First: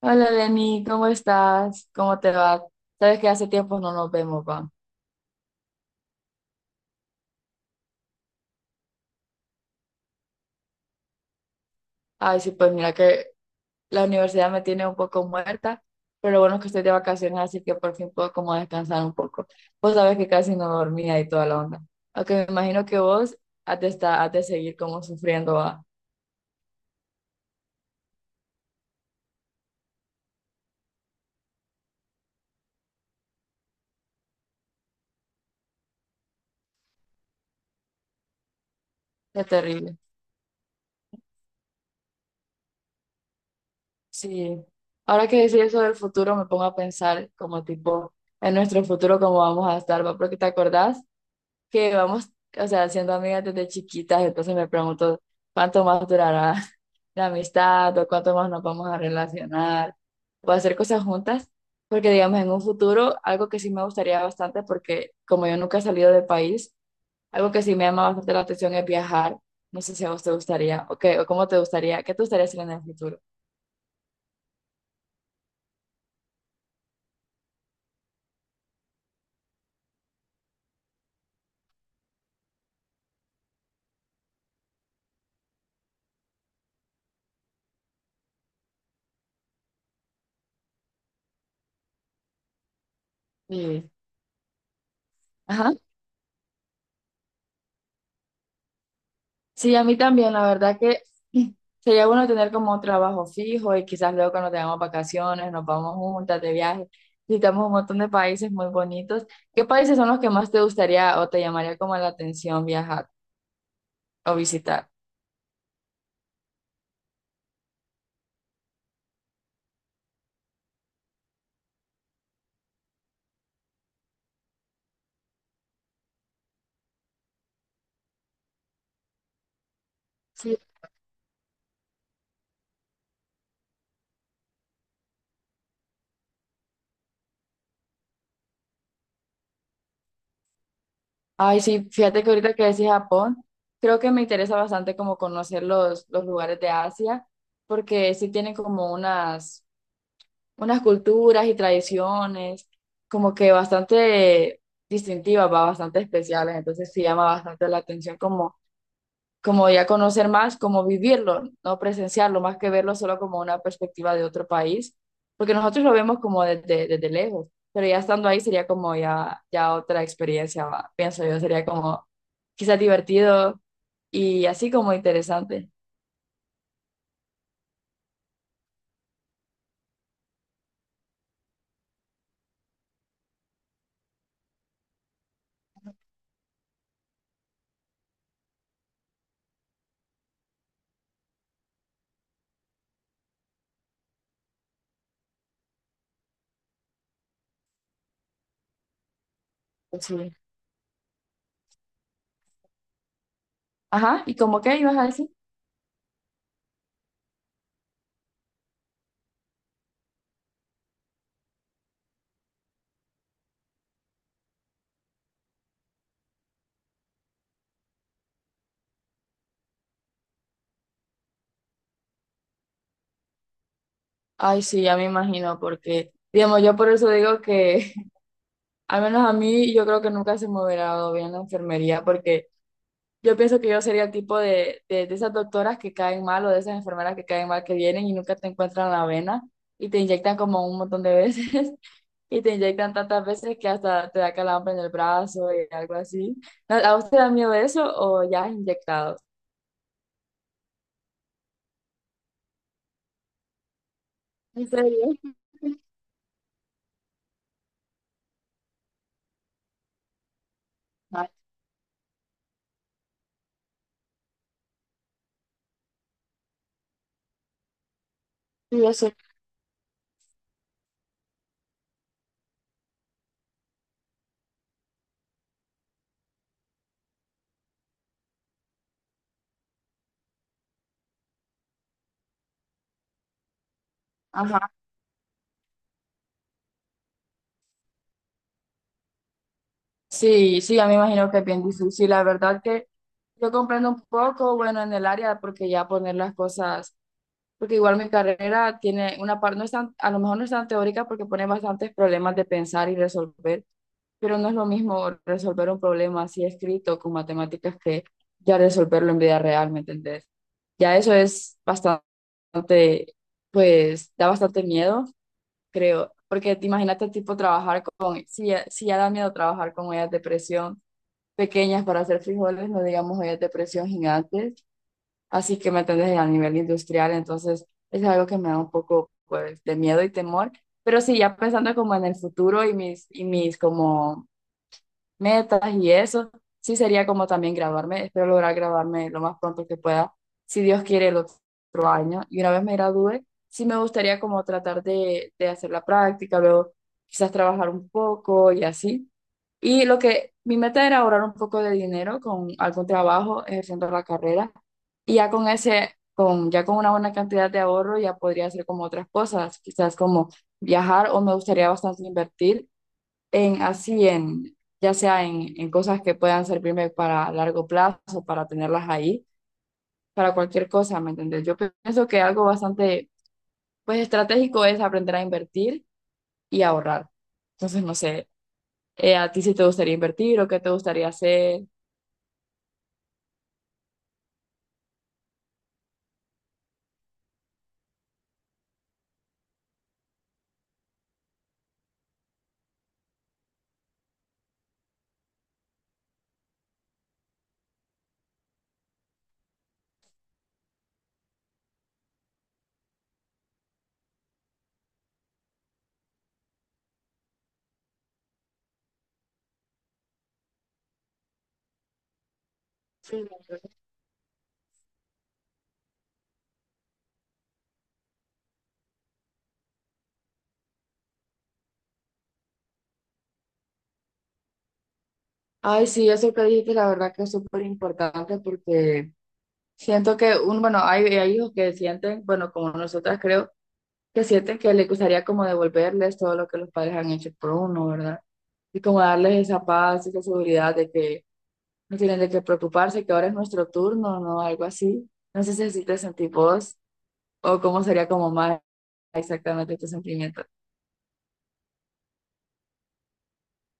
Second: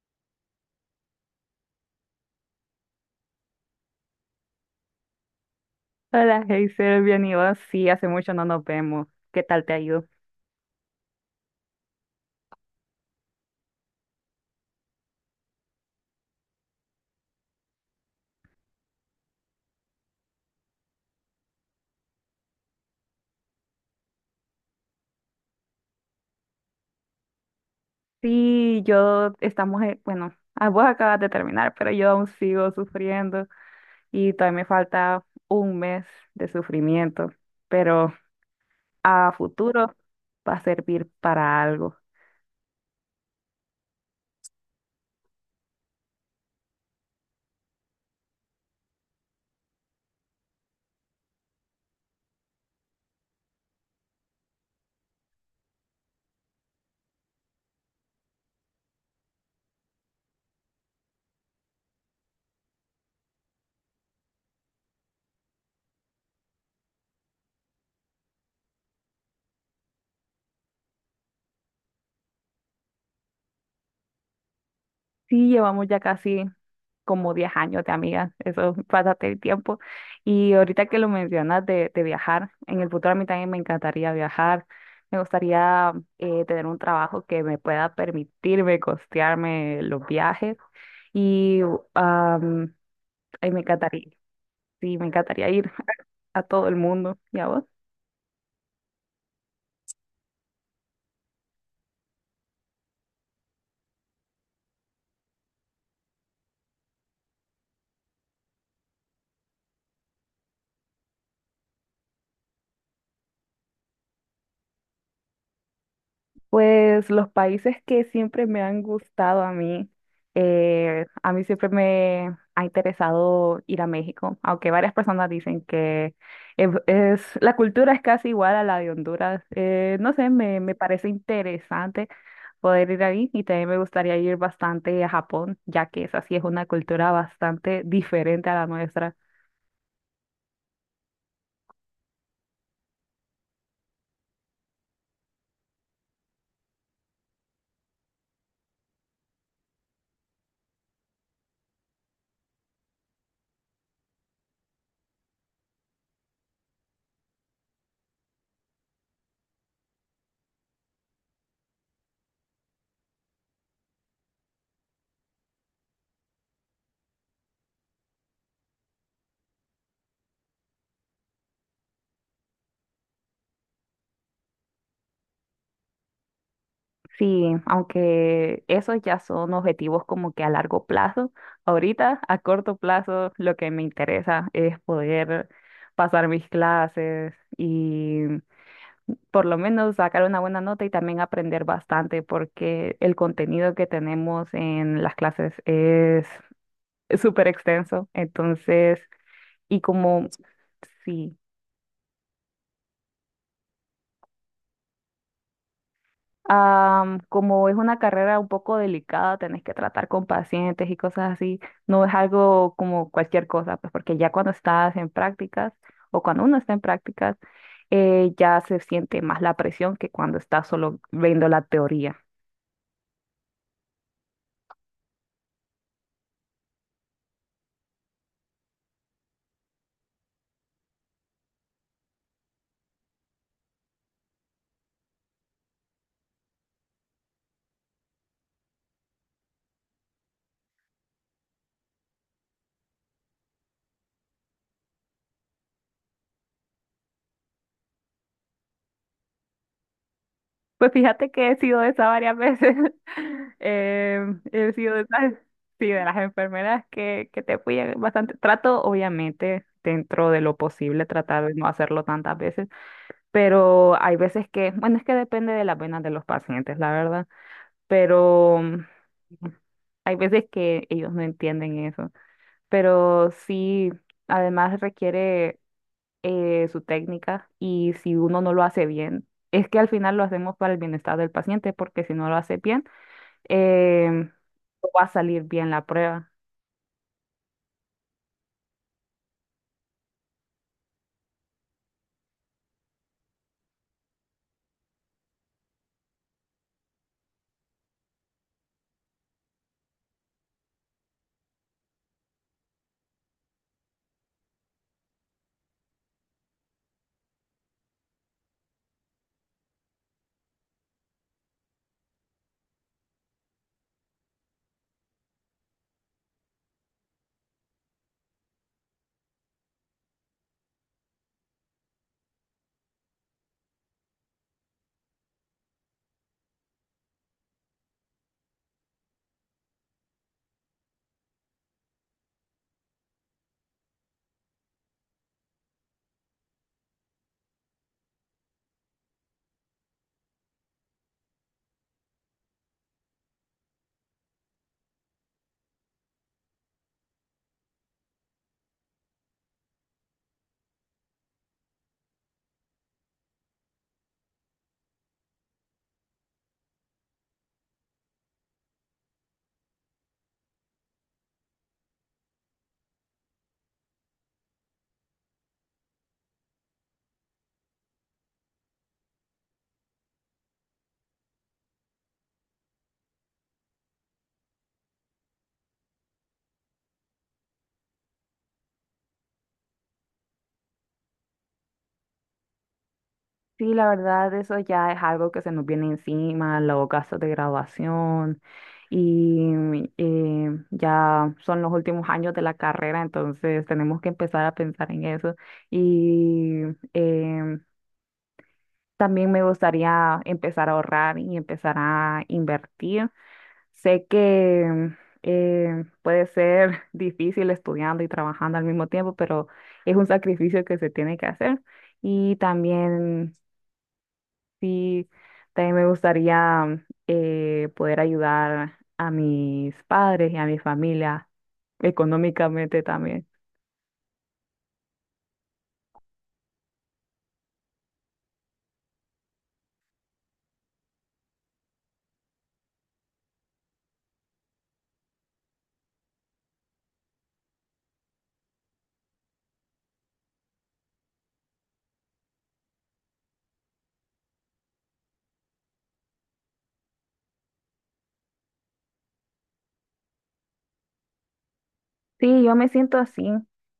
Hola Lenny, ¿cómo estás? ¿Cómo te va? Sabes que hace tiempo no nos vemos, va. Hola, Heiser, bien y vos. Sí, hace mucho no nos vemos. ¿Qué tal te ha ido? Ay, sí, pues mira que la universidad me tiene un poco muerta, pero lo bueno es que estoy de vacaciones, así que por fin puedo como descansar un poco. Vos sabes que casi no dormía y toda la onda. Aunque me imagino que vos has de seguir como sufriendo, va. Sí, yo estamos, bueno, vos acabas de terminar, pero yo aún sigo sufriendo y todavía me falta 1 mes de sufrimiento, pero a Es futuro terrible. va a servir para algo. Sí. Ahora que decís eso del futuro, me pongo a pensar como tipo en nuestro futuro, cómo vamos a estar, va. Porque te acordás que vamos, o sea, siendo amigas desde chiquitas, entonces me pregunto cuánto más durará la amistad o cuánto más nos vamos a relacionar o hacer cosas juntas, porque digamos en un futuro, algo que sí me gustaría bastante, porque como yo nunca he salido del país, algo que sí me llama bastante la atención es viajar. No sé si a vos te gustaría, o qué, o cómo te gustaría, qué te gustaría hacer en el futuro. Sí, llevamos ya casi como 10 años de amigas, eso, pásate el tiempo. Y ahorita que lo mencionas de viajar, en el futuro a mí también me encantaría viajar, me gustaría tener un trabajo que me pueda permitirme costearme los viajes y am, ay, me Y, encantaría, sí, me encantaría ir ajá. a todo el mundo. ¿Y a vos? Sí, a mí también, la verdad que sería bueno tener como un trabajo fijo y quizás luego cuando tengamos vacaciones nos vamos juntas de viaje. Visitamos un montón de países muy bonitos. ¿Qué países son los que más te gustaría o te llamaría como la atención viajar o visitar? Pues los países que siempre me han gustado a mí siempre me ha interesado ir a México, aunque varias personas dicen que la cultura es casi igual a la de Honduras. No sé, Sí. Me parece interesante poder ir ahí y también me gustaría ir bastante a Japón, ya que esa sí es una cultura bastante diferente a la nuestra. Ay, sí, fíjate que ahorita que decís Japón, creo que me interesa bastante como conocer los lugares de Asia, porque sí tienen como unas unas culturas y tradiciones como que bastante distintivas, va, bastante especiales, entonces sí llama bastante la atención como, como ya conocer más, como vivirlo, no presenciarlo, más que verlo solo como una perspectiva de otro país, porque nosotros lo vemos como desde, desde lejos, pero ya estando ahí sería como ya, ya otra experiencia, va, pienso yo, sería como quizás divertido y así como interesante. Sí, aunque esos ya son objetivos como que a largo plazo. Ahorita, a corto plazo, lo que me interesa es poder pasar mis clases y por lo menos sacar una buena nota y también aprender bastante porque el contenido que tenemos en las clases es súper extenso. Entonces, y Pues como, sí. sí. Ajá, ¿y como qué ibas a decir? Como es una carrera un poco delicada, tenés que tratar con pacientes y cosas así. No es algo como cualquier cosa, pues porque ya cuando estás en prácticas o cuando uno está en prácticas, ya se siente más la presión que cuando estás solo viendo la teoría. Ay, sí, ya me imagino, porque, digamos, yo por eso digo que, al menos a mí, yo creo que nunca se me hubiera dado bien la enfermería, porque yo pienso que yo sería el tipo de esas doctoras que caen mal o de esas enfermeras que caen mal, que vienen y nunca te encuentran la vena y te inyectan como un montón de veces y te inyectan tantas veces que hasta te da calambre en el brazo y algo así. ¿A usted da miedo eso o ya has inyectado? Pues fíjate que he sido de esa varias veces. ¿En He sido de serio? esas, sí, de las enfermeras que te fui bastante. Trato, obviamente, dentro de lo posible, Ay, tratar de no hacerlo tantas veces, pero hay veces que, bueno, es que depende de las venas de los pacientes, la verdad, pero sí, yo sé. hay veces que ellos no entienden eso, pero sí, además requiere su técnica y si uno no lo hace bien, es que al final lo hacemos para el bienestar del paciente, porque si no lo hace bien, em, Ajá. no va a salir bien la prueba. Sí, sí, ya me imagino que es bien difícil. La verdad que yo comprendo un poco, bueno, en el área, porque ya poner las cosas, porque igual mi carrera tiene una parte, no es tan, a lo mejor no es tan teórica porque pone bastantes problemas de pensar y resolver, pero no es lo mismo resolver un problema así escrito con matemáticas que ya resolverlo en vida real, ¿me entendés? Ya eso es bastante, pues da bastante miedo, creo, porque te imagínate tipo trabajar con, si ya, si ya da miedo trabajar con ellas depresión pequeñas para hacer frijoles, no digamos ollas de presión gigantes, así que me entendés a nivel industrial, entonces es algo que me da un poco pues de miedo y temor, pero sí, ya pensando como en el futuro y mis como metas y eso, sí sería como también graduarme, espero lograr graduarme lo más pronto que pueda, si Dios quiere el otro año, y una vez me gradúe, sí me gustaría como tratar de hacer la práctica, luego quizás trabajar un poco y así y lo que mi meta era ahorrar un poco de dinero con algún trabajo ejerciendo la carrera. Y ya con ese, con, ya con una buena cantidad de ahorro, ya podría hacer como otras cosas, quizás como viajar o me gustaría bastante invertir en así, en, ya sea en cosas que puedan servirme para largo plazo, para tenerlas ahí, para cualquier cosa, ¿me entendés? Yo pienso que algo bastante, pues estratégico es aprender a invertir y ahorrar. Entonces, no sé, ¿a ti si te gustaría invertir o qué te gustaría hacer? Sí, la verdad, eso ya es algo que se nos viene encima, los gastos de graduación y ya son los últimos años de la carrera, entonces tenemos que empezar a pensar en eso. Y em, también me gustaría empezar a ahorrar y empezar a invertir. Sé que puede ser difícil estudiando y trabajando al mismo tiempo, pero es un sacrificio que se tiene que hacer. Y Sí. también sí, también me gustaría poder ayudar a mis padres y a mi familia económicamente también. Ay, sí, eso que dijiste, la verdad que es súper importante porque siento que, un, bueno, hay hijos que sienten, bueno, como nosotras creo, que sienten que les gustaría como devolverles todo lo que los padres han hecho por uno, ¿verdad? Y como darles esa paz, esa seguridad de que no tienen de qué preocuparse, que ahora es nuestro turno, ¿no? Algo así. No sé si así te sentís vos o cómo sería como más exactamente tu sentimiento. Sí, yo me siento así.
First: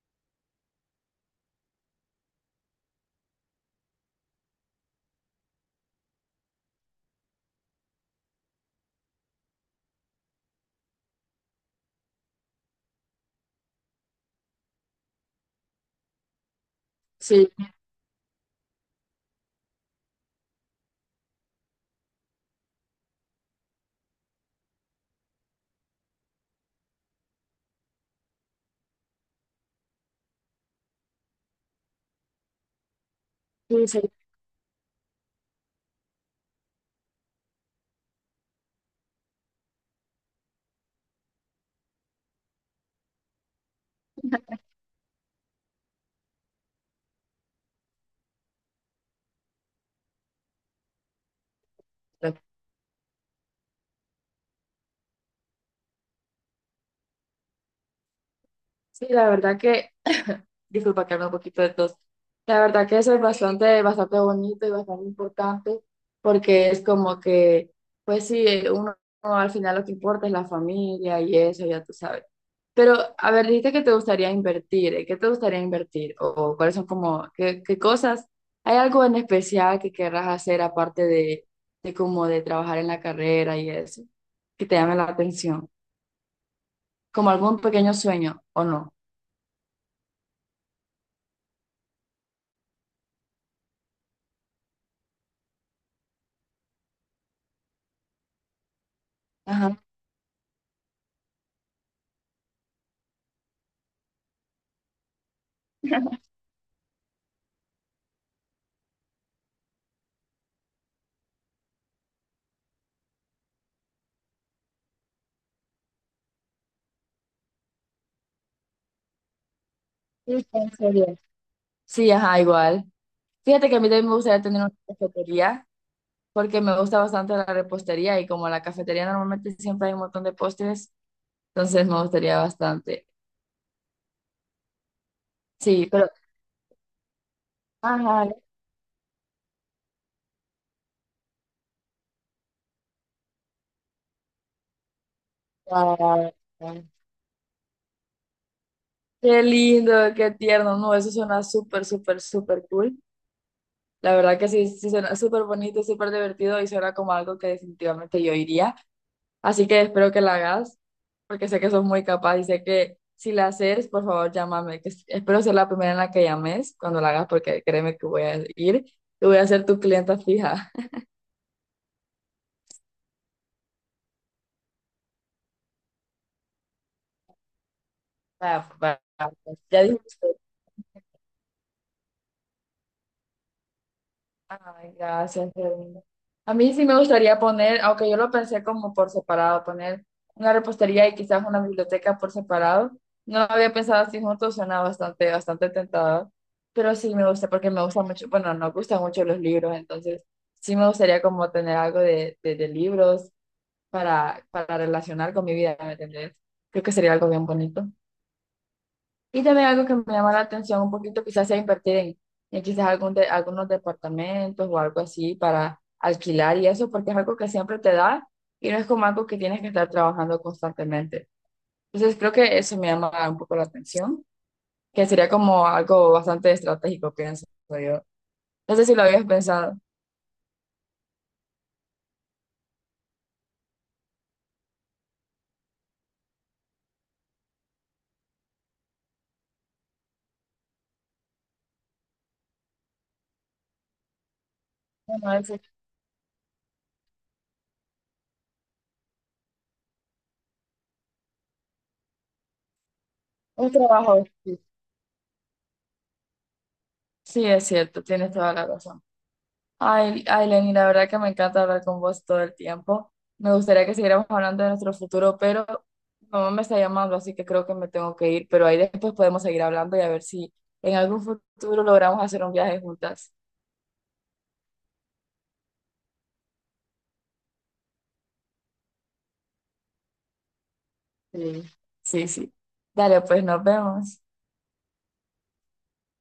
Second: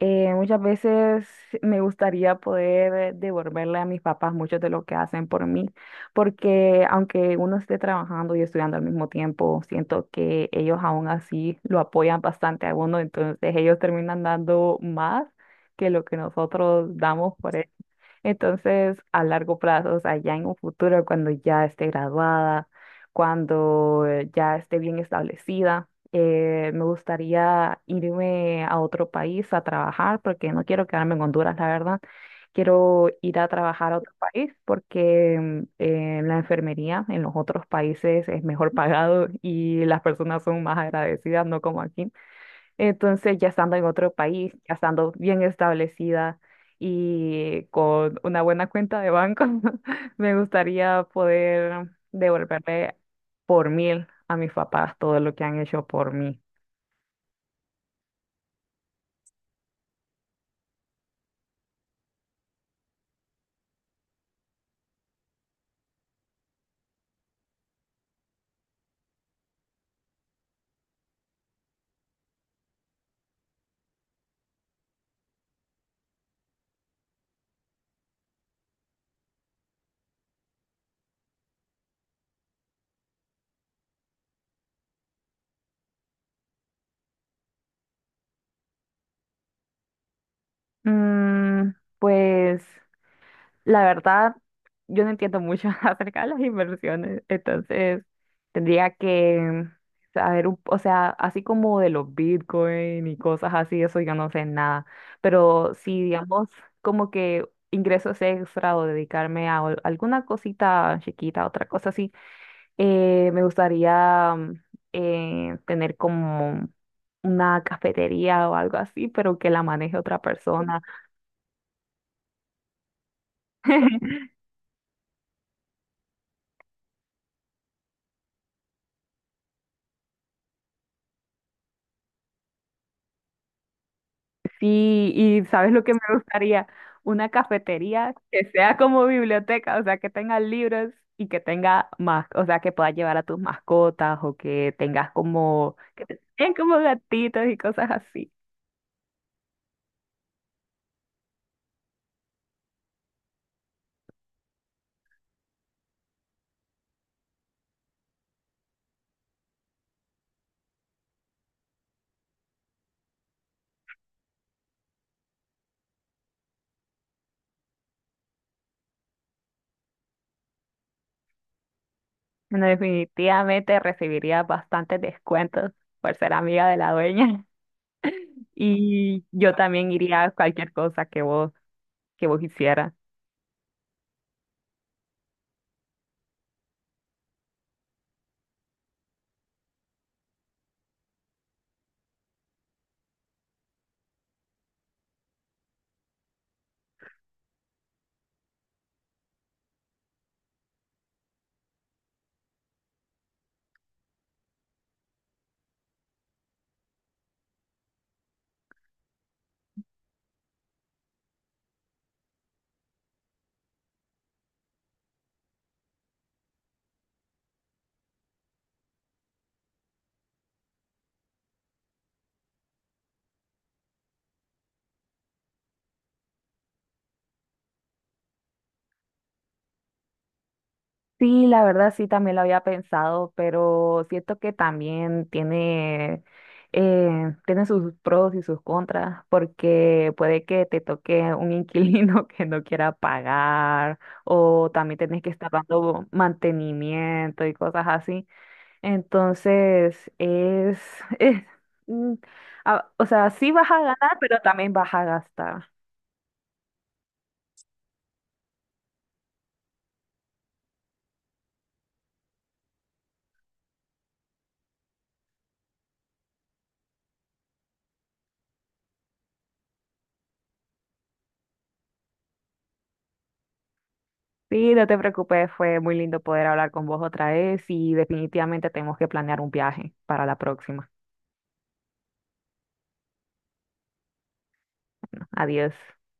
Muchas veces me gustaría poder devolverle a mis papás mucho de lo que hacen por mí, porque aunque uno esté trabajando y estudiando al mismo tiempo, siento que ellos aún así lo apoyan bastante a uno, entonces ellos terminan dando más que lo que nosotros damos Sí, por él. Entonces, a largo plazo, o sea, ya en un futuro, cuando ya esté graduada, cuando ya esté bien establecida, me gustaría irme a otro país a trabajar, porque no quiero quedarme en Honduras, la verdad. Quiero ir a sí, trabajar a sí. otro país porque la enfermería en los otros países es mejor pagado y las personas son más agradecidas, no como aquí. Entonces, ya estando en otro país, ya estando bien establecida y con una buena cuenta de banco, me gustaría poder devolverle por mil a mis papás todo lo que han hecho por mí. Sí, la verdad que disculpa que hable un poquito de todo, la verdad que eso es bastante, bastante bonito y bastante importante porque es como que, pues sí, uno, uno al final lo que importa es la familia y eso, ya tú sabes. Pero, a ver, dijiste que te gustaría invertir, ¿eh? ¿Qué te gustaría invertir? O cuáles son como, qué, qué cosas? ¿Hay algo en especial que querrás hacer aparte de como de trabajar en la carrera y eso? Que te llame la atención. ¿Como algún pequeño sueño o no? Mm, pues la verdad, yo no entiendo mucho acerca de las inversiones, entonces tendría que Ajá. saber, o sea, así como de los Bitcoin y cosas así, eso yo no sé nada, pero si digamos como que ingresos extra o dedicarme a alguna cosita chiquita, otra cosa así, me gustaría tener como una cafetería o algo así, pero que la maneje otra Sí, sí, en persona. serio. Sí, ajá, igual. Fíjate que a mí también me gustaría tener una cafetería porque me gusta bastante la repostería y como en la cafetería normalmente siempre hay un montón de postres, entonces me gustaría bastante. Sí, ¿y sabes lo Sí, que me pero... gustaría? Una cafetería Ajá, que sea como biblioteca, o sea, que tenga libros y que tenga más, o sea, que puedas llevar a tus mascotas o que tengas como, que te ah, tengan como gatitos y cosas así. qué lindo, qué tierno. No, eso suena súper, súper, súper cool. La verdad que sí, sí suena súper bonito, súper divertido y suena como algo que definitivamente yo iría. Así que espero que la hagas, porque sé que sos muy capaz y sé que si la haces, por favor, llámame, que espero ser la primera en la que llames cuando la hagas, porque créeme que voy a ir y voy a ser tu clienta fija. Bueno, definitivamente recibiría bastantes descuentos por ser amiga de la dueña. Va, va, Y va. yo Ya también iría dijiste. a cualquier cosa que que vos hicieras. Ay, gracias, qué lindo. A mí sí me gustaría poner, aunque yo lo pensé como por separado, poner una repostería y quizás una biblioteca por separado. No había pensado así juntos, suena bastante, bastante tentador. Pero sí me gusta porque me gusta mucho, bueno, nos gustan mucho los libros, entonces sí me gustaría como tener algo de libros para relacionar con mi vida, ¿me entendés? Creo que sería algo bien bonito. Y también algo que me llama la atención un poquito quizás sea invertir en quizás algunos departamentos o algo así para alquilar y eso, porque es algo que siempre te da y no es como algo que tienes que estar trabajando constantemente. Entonces creo que eso me llama un poco la atención, que sería como algo bastante estratégico, pienso yo. No sé si lo habías pensado. Sí, la verdad sí también lo había pensado, pero siento que también tiene, tiene sus pros y sus contras, porque puede que te toque un inquilino que no quiera pagar, o también tenés que Bueno, estar ese- dando mantenimiento y cosas así. Entonces, es, mm, o sea, sí vas un a ganar, trabajo. pero Sí, también vas a gastar. sí, es cierto, tienes toda la razón. Ay, ay, Lenny, la verdad que me encanta hablar con vos todo el tiempo. Me gustaría que siguiéramos hablando de nuestro futuro, pero mi mamá me está llamando, así que creo que me tengo que ir. Pero ahí después podemos seguir hablando y a ver si en algún futuro logramos hacer un viaje juntas. Sí, no te preocupes, fue muy lindo poder hablar con vos otra vez y definitivamente tenemos que planear un viaje para la próxima. Sí. Sí, sí. Dale, pues nos vemos. Adiós.